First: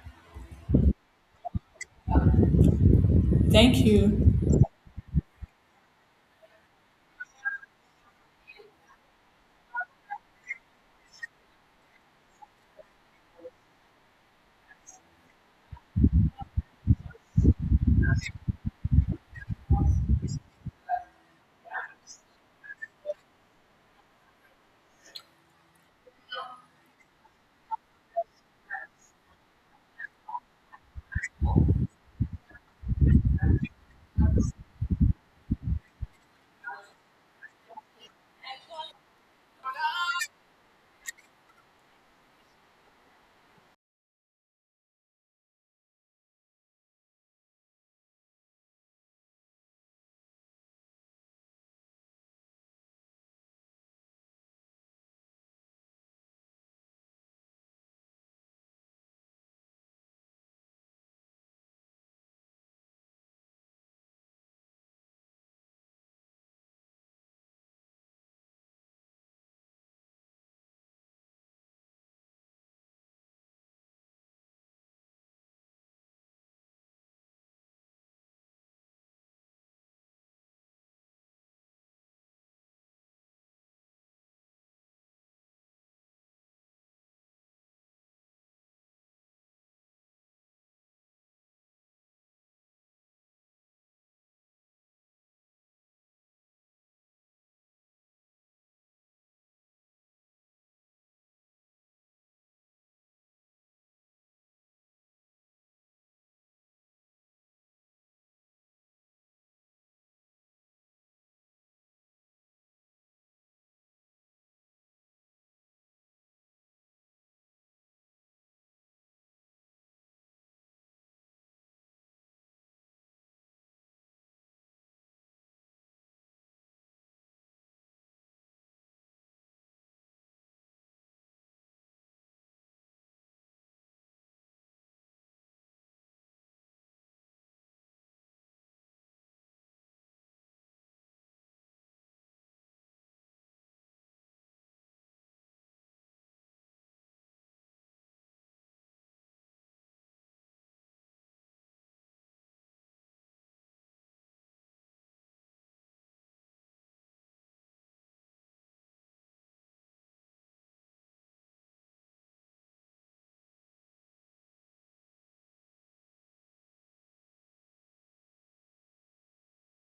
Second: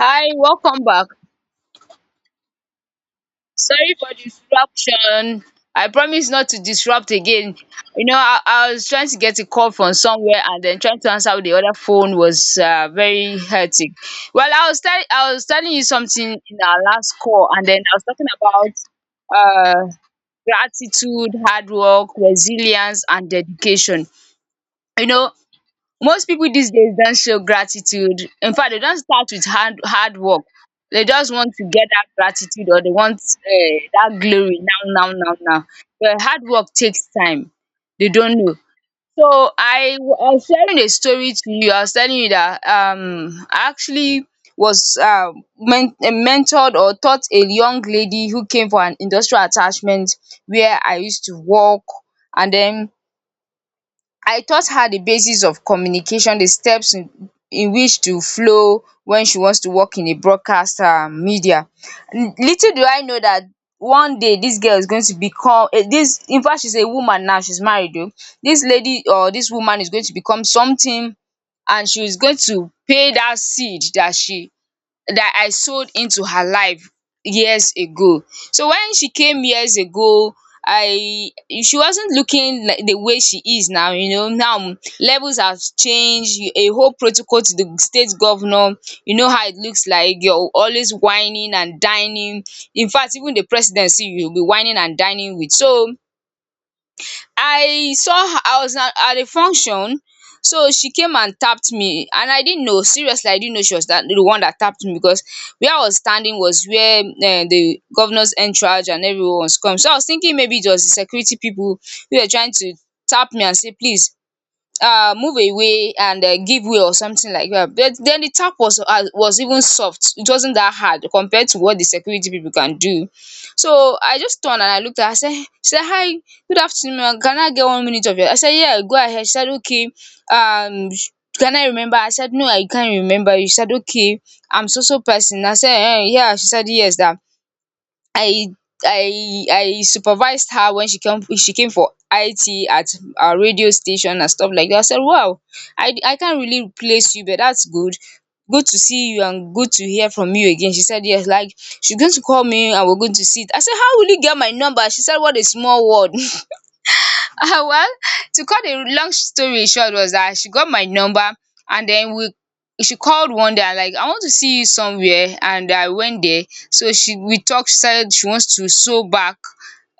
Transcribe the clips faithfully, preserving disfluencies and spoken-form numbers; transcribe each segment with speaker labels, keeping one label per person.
Speaker 1: Hi, welcome back.
Speaker 2: Thank
Speaker 1: Sorry for
Speaker 2: you.
Speaker 1: disruption. I promise not to disrupt again. You know, I, I was trying to get a call from somewhere and then trying to answer with the other phone was uh, very hectic. Well, I was tell I was telling you something in our last call, and then I was talking about uh, gratitude, hard work, resilience, and dedication. You know, most people these days don't show gratitude. In fact, they don't start with hard hard work. They just want to get that gratitude or they want um dat glory now now now now. But hard work takes time. They don't know. So, I w- I was sharing a story to you. I was telling you that um I actually was um men eh, mentored or taught a young lady who came for an industrial attachment where I used to work and then. I taught her the basis of communication, the steps in in which to flow when she wants to work in a broadcast um media. Little do I know that one day dis girl is going to become dis infact she's a woman now, she's married oo. Dis lady or dis woman is going to become something, and she is going to pay dat seed dat she that I sold into her life years ago. So when she came years ago, I she wasn't looking like the way she is now, you know. Now um, levels have changed, a whole protocol to the state governor. You know how it looks like. You're always whining and dining. In fact, even the presidency you'll be whining and dining with. So I saw her, I was at at a function. So she came and tapped me and I didn't know, seriously I didn't know she was that the one that tapped me, because where I was standing was where um the governor's entourage and everyone was come. So I was thinking maybe it was the security people who were trying to tap me and say please uh, move away and uh, give way or something like that. But then the tap was uh, was even soft. It wasn't that hard compared to what the security people can do. So I just turned and I looked at her. I said, she said, hi, good afternoon, ma'am. Can I get one minute of your? I said, yeah, go ahead. She said, okay. Um, sh- can I remember? I said, no, I can't remember. She said, okay, I'm so so person. I said, eh, yeah. She said, yes, that I I I supervised her when she came she came for I T at our radio station and stuff like that. I said, wow, I, I can't really replace you, but that's good. Good to see you and good to hear from you again. She said, yes, like she's going to call me and we're going to sit. I said, how will you get my number? She said, what a small world. Ah, well, to cut a long story short was that she got my number, and then we she called one day and like I want to see you somewhere, and I went there. So she we talked, she said she wants to sew back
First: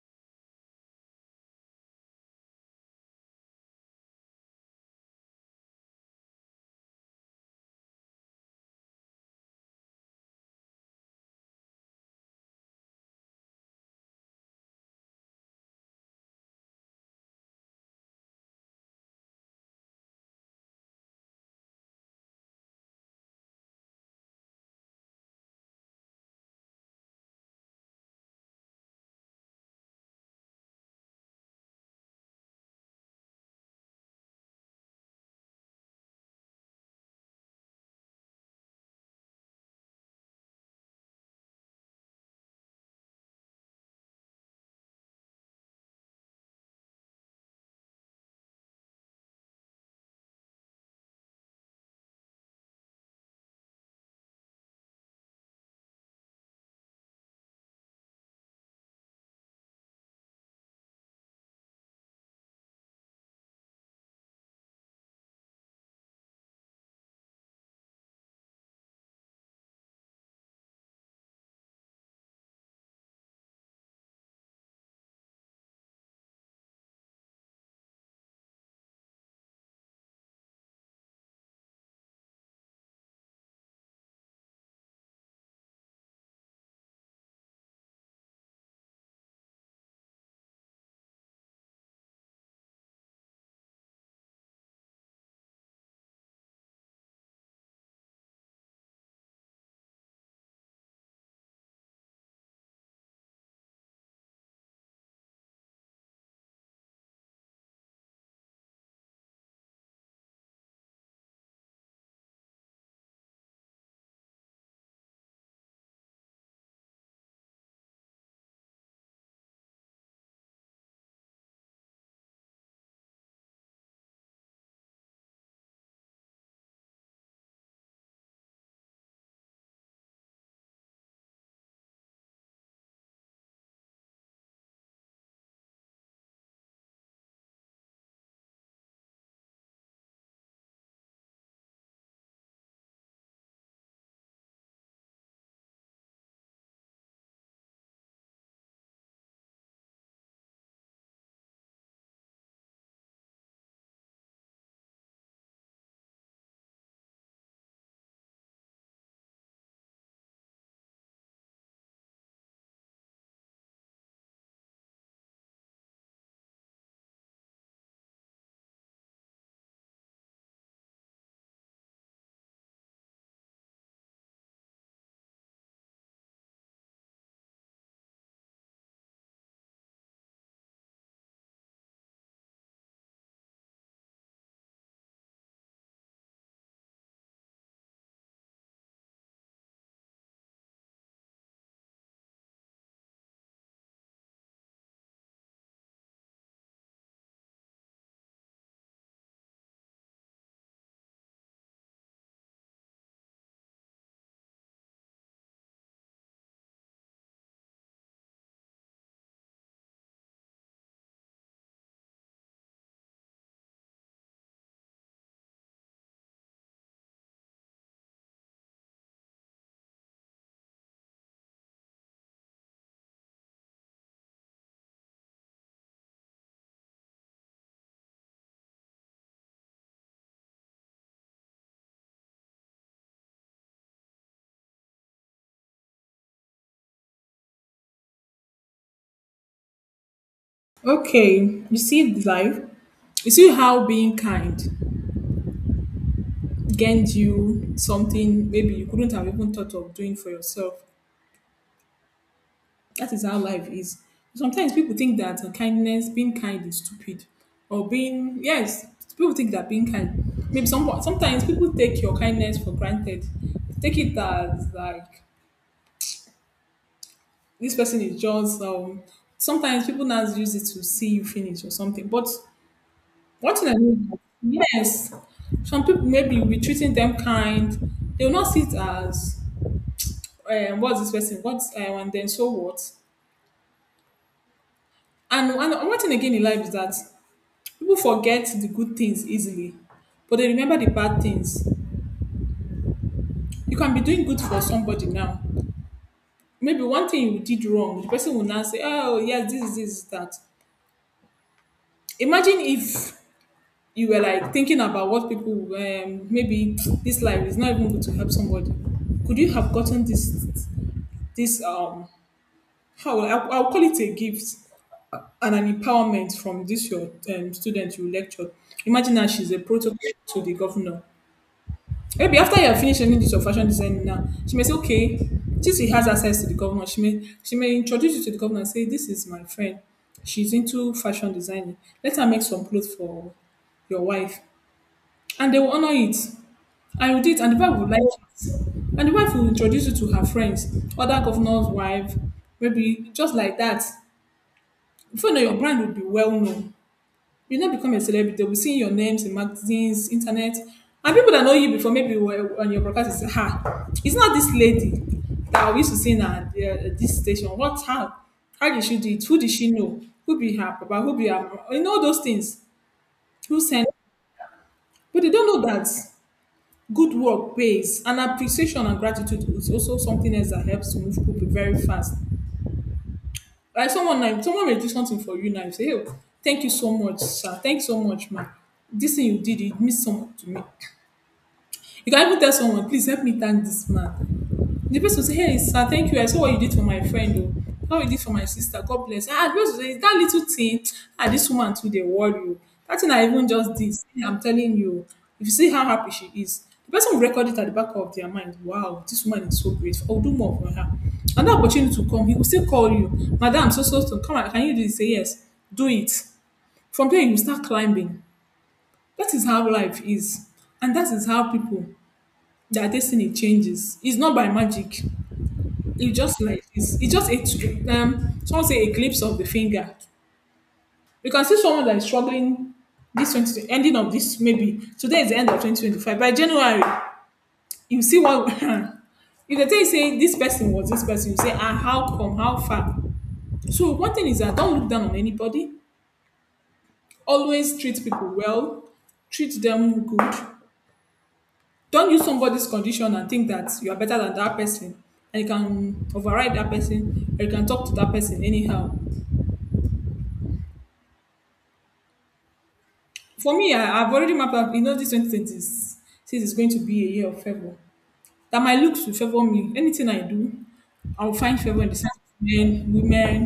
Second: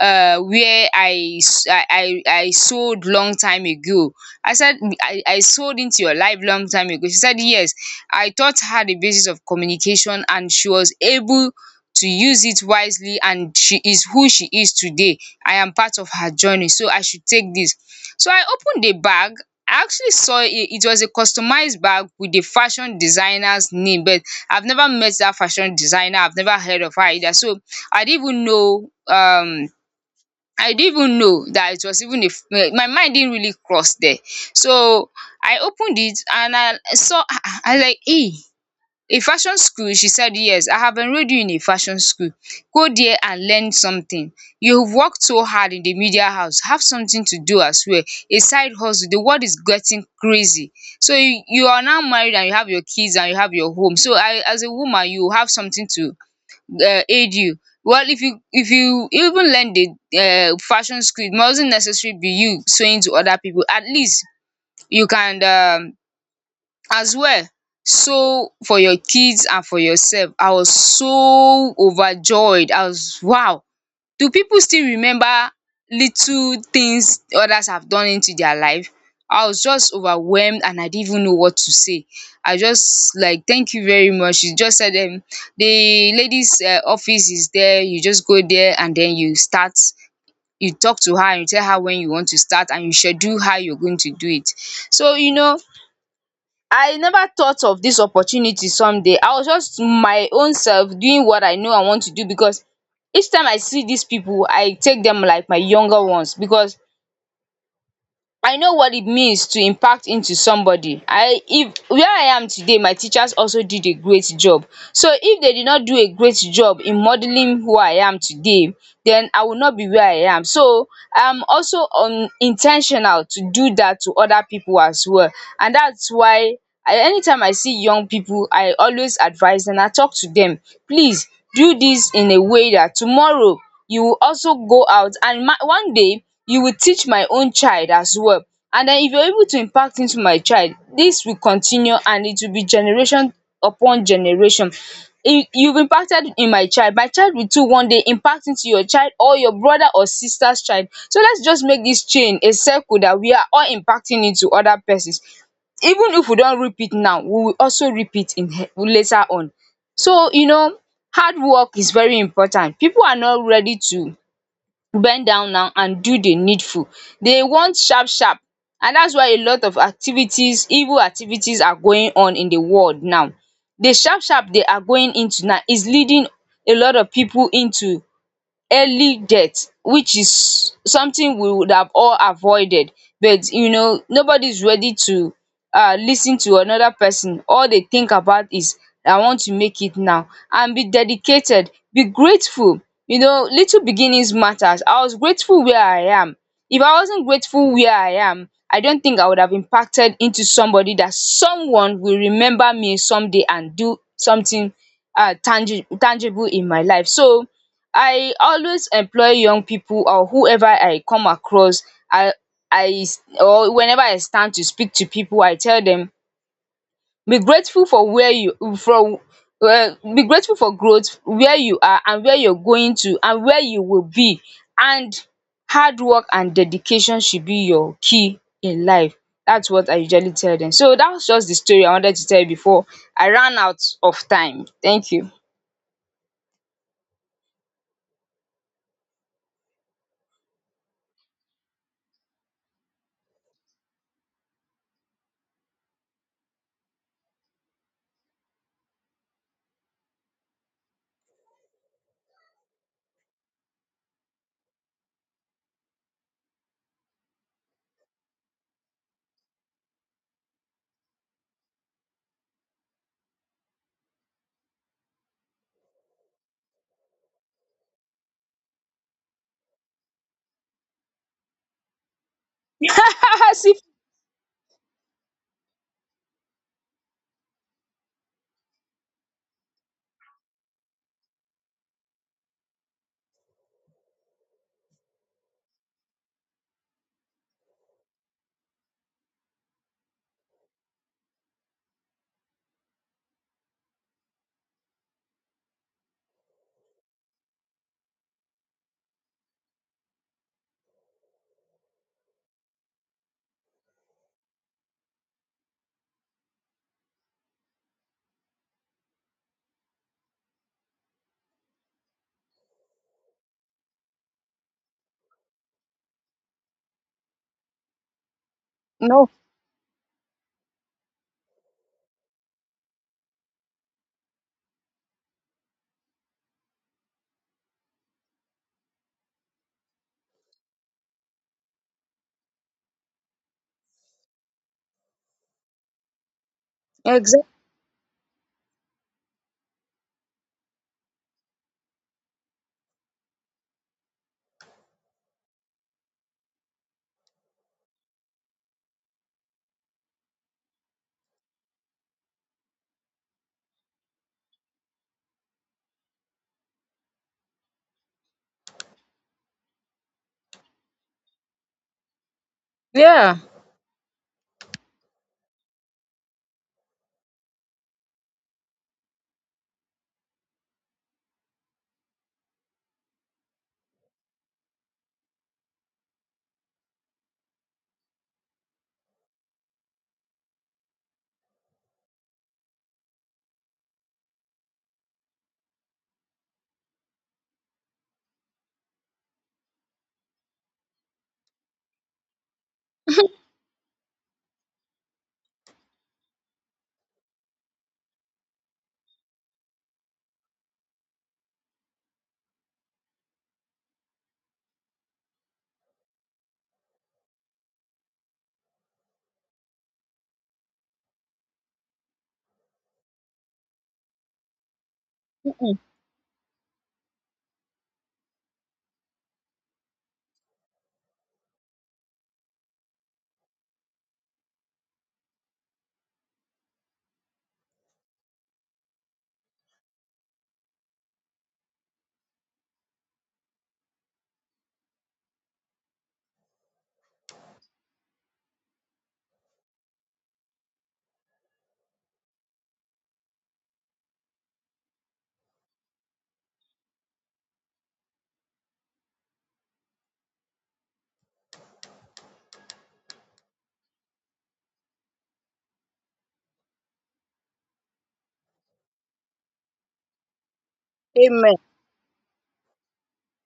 Speaker 1: uh where I s- I I, I sewed long time ago. I said I, I sewed into your life long time ago. She said yes. I taught her the basis of communication and she was able to use it wisely and she is who she is today. I am part of her journey so I should take this. So I opened the bag. I actually saw it it was a customized bag with the fashion designer's name, but I've never met that fashion designer. I've never heard of her either. So I didn't even know um I didn't even know that it was even a f- eh, my mind didn't really cross there. So I opened it and I saw ah ah I like eh a fashion school? She said, yes, I have enrolled you in a fashion school. Go there and learn something. You've worked so hard in the media house. Have something to do as well. A side hustle. The world is getting crazy. So you, you are now married and you have your kids and you have your home. So I, as a woman, you have something to uh, aid you. Well, if you if you even learn the uh, fashion school, it mustn't necessarily be you sewing to other people. At least you can um, as well so for your kids and for yourself. I was so overjoyed. I was wow, do people still remember little things others have done into their life? I was just overwhelmed and I didn't even know what to say. I just like, thank you very much. You just said them, the ladies um office is there, you just go there and then you start, you talk to her and you tell her when you want to start and you schedule how you're going to do it. So you know, I never thought of this opportunity someday. I was just my own self doing what I know I want to do, because each time I see these people I take them like my younger ones, because I know what it means to impact into somebody. I If where I am today my teachers also did a great job. So if they did not do a great job in modelling who I am today then I will not be where I am. So I'm also um in to do that to other people as well, and that's why I, anytime I see young people, I always advise and I talk to them: please do this in a way that tomorrow you will also go out and ma- one day you will teach my own child as well, and den if you're able to impact into my child dis will continue and it will be generation upon generation. You, you've impacted in my child, my child will too one day impact into your child or your brother or sister's child, so let's just make dis chain a circle that we are all impacting into other persons, even if we don reap it now we will also reap it in later on. So you know, hard work is very important, people are not ready to bend down now and do the needful. They want sharp sharp, and that's why a lot of activities, evil activities are going on in the world now. The sharp sharp they are going into now is leading a lot of people into early death, which is something we would have all avoided, but you know nobody's ready to uh lis to another person. All they think about is I want to make it now and be dedicated, be grateful. You know, little beginnings matters. I was grateful where I am. If I wasn't grateful where I am I don't think I would have impacted into somebody that someone will remember me someday and do something um tangi tangible in my life. So I always employ young people or whoever I come across. i i s- or whenever I stand to speak to people I tell them: be grateful for where you from. Um be grateful for growth, where you are and where you're going to and where you will be. And hard work and dedication should be your key in life. That's what I usually tell them. So that was just the story I wanted to tell you before I ran out of time. Thank you.
Speaker 2: Okay, you see the life. You see how being kind gained you something maybe you couldn't have even thought of doing for yourself. That is how life is. Sometimes people think that uh, kindness, being kind, is stupid, or being yes, people think that being kind. Maybe some sometimes people take your kindness for granted. Take it as like this person is just um. Sometimes people now use it to see you finish or something, but what
Speaker 1: As
Speaker 2: I
Speaker 1: if-
Speaker 2: mean is, yes, some people maybe will be treating them kind. They will not see it as, um, what's this person? What's, I want? Then so what? And, and one thing again in life is that people forget the good things easily, but they remember the bad things. You can be doing good for somebody now. Maybe one thing you did wrong, the person will now say, oh, yes, this, this, that. Imagine if you were like thinking about what people, um, maybe this life is not even good to help somebody, could you have gotten this this um how will I, I'll call it a gift and an empowerment from this your um, student you lecture. Imagine now
Speaker 1: No.
Speaker 2: she's a protocol to the governor. Maybe after you have finished learning this your fashion design now, she may say, okay, since he has access to the governor, she may she may introduce you to the governor and say, this is my friend. She's into fashion designing. Let her make some clothes for your wife. And they will honor it. And you did,
Speaker 1: Exactly.
Speaker 2: and the wife will like it. And the wife will introduce you to her friends, other governor's wife, maybe just like that. Before you know, your brand will be well known. You not become a celebrity. They'll be seeing your names in magazines, internet. And people that know you before, maybe were on your broadcast, is ha, it's not this lady that we used to see in uh, this station. What how? How did she do it? Who did she know? Who be her papa? Who be her mama? You know those things.
Speaker 1: Yeah.
Speaker 2: Who sent? But they don't know that good work pays. And appreciation and gratitude is also something else that helps to move people very fast. Like someone now, someone may do something for you now. You say, "Oh, thank you so much, sir. Thank you so much, ma. This thing you did, it means so much to me." You can even tell someone, "Please help me thank this man." The person will say, hey, sir, thank you. I saw what you did for my friend, oh. How you did for my sister. God bless. Ah, the person will say, "It's that little thing, ah, this woman too, they worry you. That thing I even just did. See, I'm telling you. If you see how happy she is, the person will record it at the back of their mind. Wow, this woman is so grateful. I'll do more for her. And the opportunity to come, he will still call you, Madam, so so so. Come on, can you do this?" Say yes, do it. From there, you start climbing. That is how life is. And that is how people, their destiny changes. It's not by magic. It just like it's, it's just a um someone say a glimpse of the finger. You can see someone that is struggling this twenty ending of this, maybe today is the end of twenty twenty five by January. You see what? If they tell you say this person was this person, you say, ah, how come? How far? So one thing is that don't look down on anybody. Always treat people well. Treat them good. Don't use somebody's condition and think that you are better than that person, and you can override that person or you can talk to that person anyhow. For me, I, I've already mapped out, you know, this twenty twenty six is going to be a year of favor. That my looks will favor me. Anything I do, I'll
Speaker 1: Amen.
Speaker 2: find favor in the sight of men, women,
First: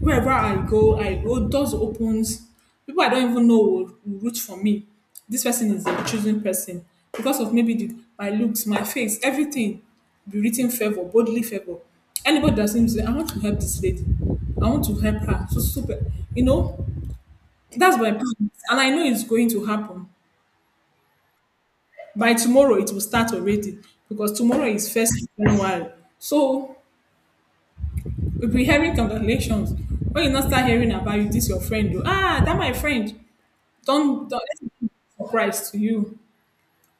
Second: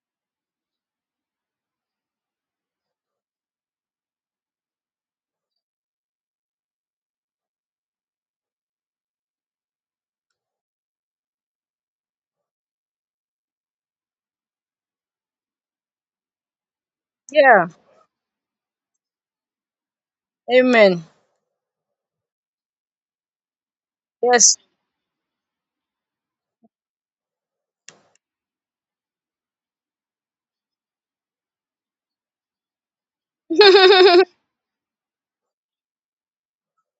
Speaker 2: wherever I go, I go, doors opens. People I don't even know will, will root for me. This person is a chosen person because of maybe the, my looks, my face, everything be written favor, boldly favor. Anybody that seems, to say, I want to help this lady, I want to help her. So super, you know,
Speaker 1: Yeah.
Speaker 2: that's my plan, and I know it's going to happen
Speaker 1: Amen.
Speaker 2: by tomorrow. It will start already because
Speaker 1: Yes.
Speaker 2: tomorrow is first of January. So we'll be hearing congratulations. When you not start hearing about you, this your friend do. Ah, that my friend.
Speaker 1: Well,
Speaker 2: Don't, don't let it be a surprise to you.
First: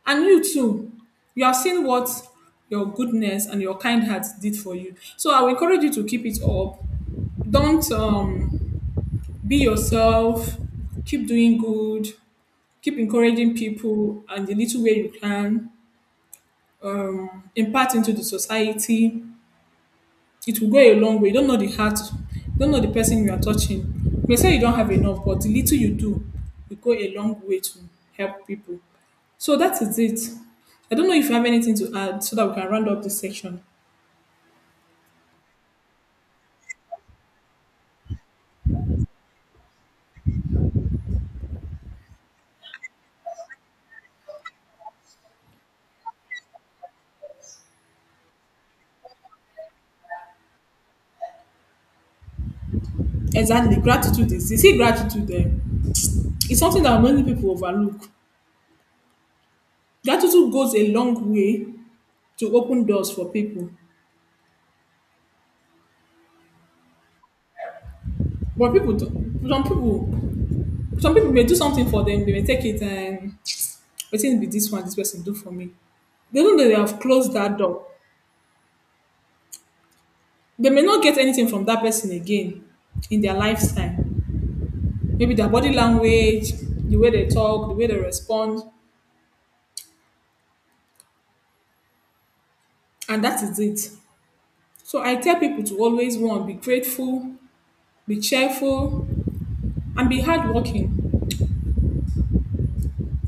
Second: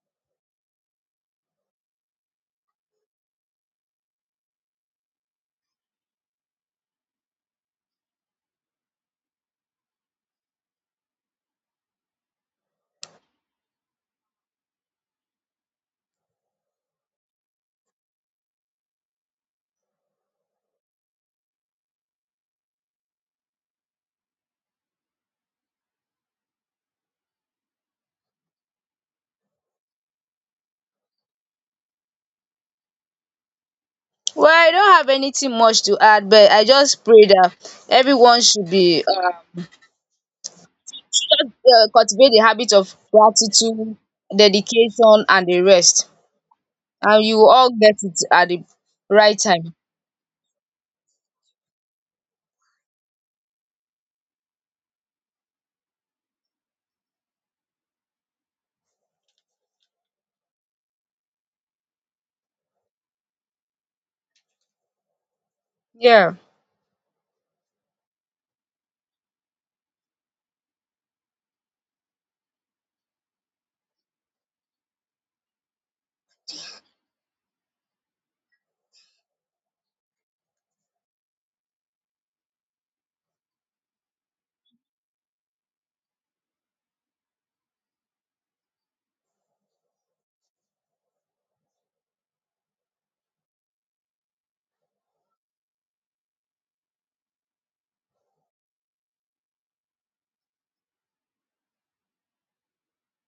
Speaker 2: And you too. You have seen what your goodness and your kind heart did for you. So I will encourage you to keep it up. Don't um, be yourself. Keep doing good. Keep encouraging people, and the little way you can um, impact into the society. It will go a long way. You don't know the heart, you don't know the person you are touching. You may say you don't have enough, but the little you do will go a long way to help people. So that is it. I don't know if you have anything to add so that we can round up this section.
Speaker 1: I don't have anything much to add, but I just pray that everyone should be uh, should just, uh, cultivate the habit of gratitude, dedication, and the rest, and you will all get it at the right time.
Speaker 2: Exactly. Gratitude is You see gratitude there. It's something that many people overlook. Gratitude goes a long way to open doors for people.
Speaker 1: Yeah.
Speaker 2: But people don't some people some people may do something for them, they may take it and wetin be this one this person do for me. Even though they have closed that door, they may not get anything from that person again in their lifetime. Maybe their body language, the way they talk, the way they respond, and that is it. So I tell people to always one, be grateful, be cheerful, and be hardworking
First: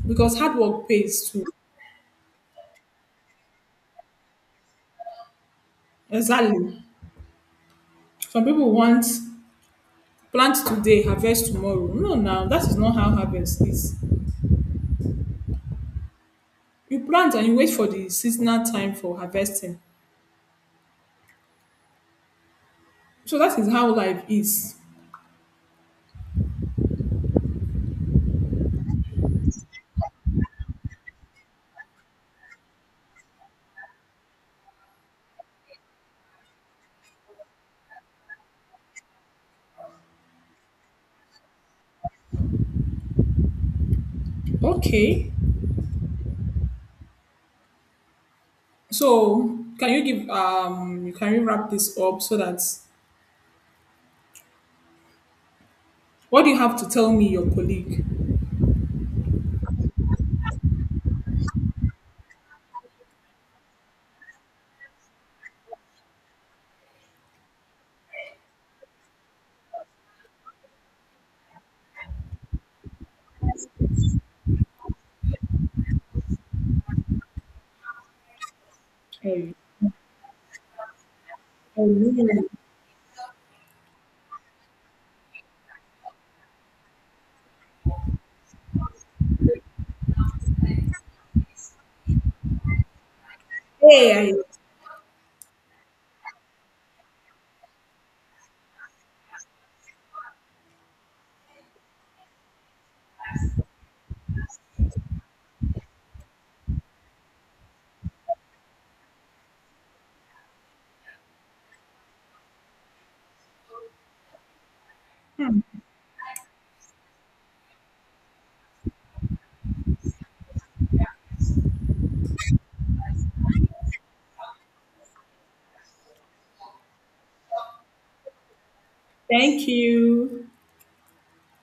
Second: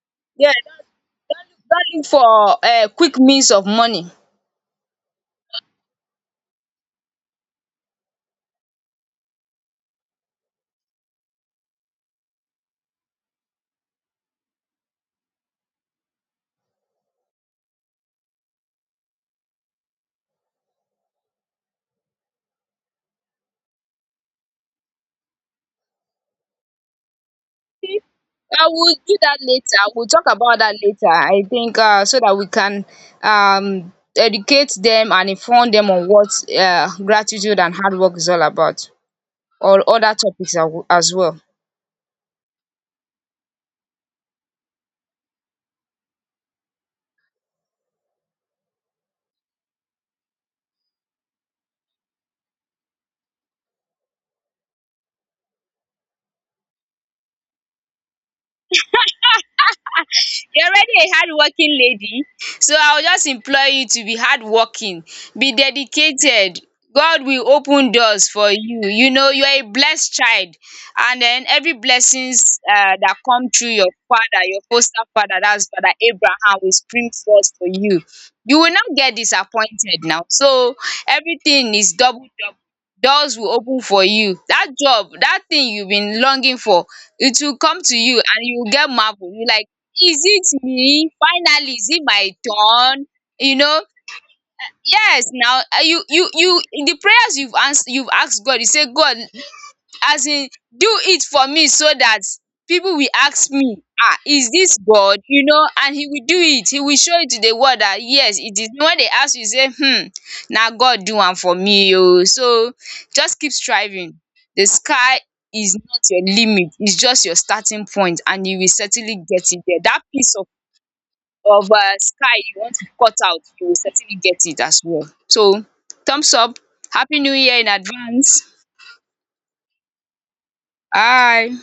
Speaker 2: because
Speaker 1: Yeah.
Speaker 2: hard work pays too.
Speaker 1: Don't look for uh, quick means of money.
Speaker 2: Exactly. Some people want plant today, harvest tomorrow. No, now that is not how harvest is. You plant and you wait for the seasonal time for harvesting. So that is how life is.
Speaker 1: I will do that later. We'll talk about that later. I think uh, so that we can um, educate them and inform them on what uh, gratitude and hard work is all about, or other topics as as well.
Speaker 2: Okay. So can you give um can you wrap this up so that what do you have to tell me your colleague?
Speaker 1: You're already a hardworking lady, so I will just implore you to be hardworking, be dedicated. God will open doors for you. You know, you are a blessed child, and then every blessings uh, that come through your father, your foster father, that's Father Abraham, will spring forth for you. You will not get
Speaker 2: Hey.
Speaker 1: disappointed now. So everything is double double. Doors will open for you. That job, that thing you've been longing for, it will come to you and you will get marvel. You like, is it me? Finally, is it my turn? You know,
Speaker 2: Hey,
Speaker 1: yes now uh, you you you in the prayers you've asked you've asked God, you say God, as in do it for me so that people will ask me, ah, is this God? You know, and he will do it. He will show it to the world that yes, it is. When they ask you, say, hmm, now God do one for me. Oh. So just keep striving. The sky is not your limit, it's just your starting point, and you will certainly get it there. That peace of of um sky you want to cut out you will certainly get it as well. So thumbs up, happy new year in advance.
Speaker 2: thank you.
Speaker 1: Bye.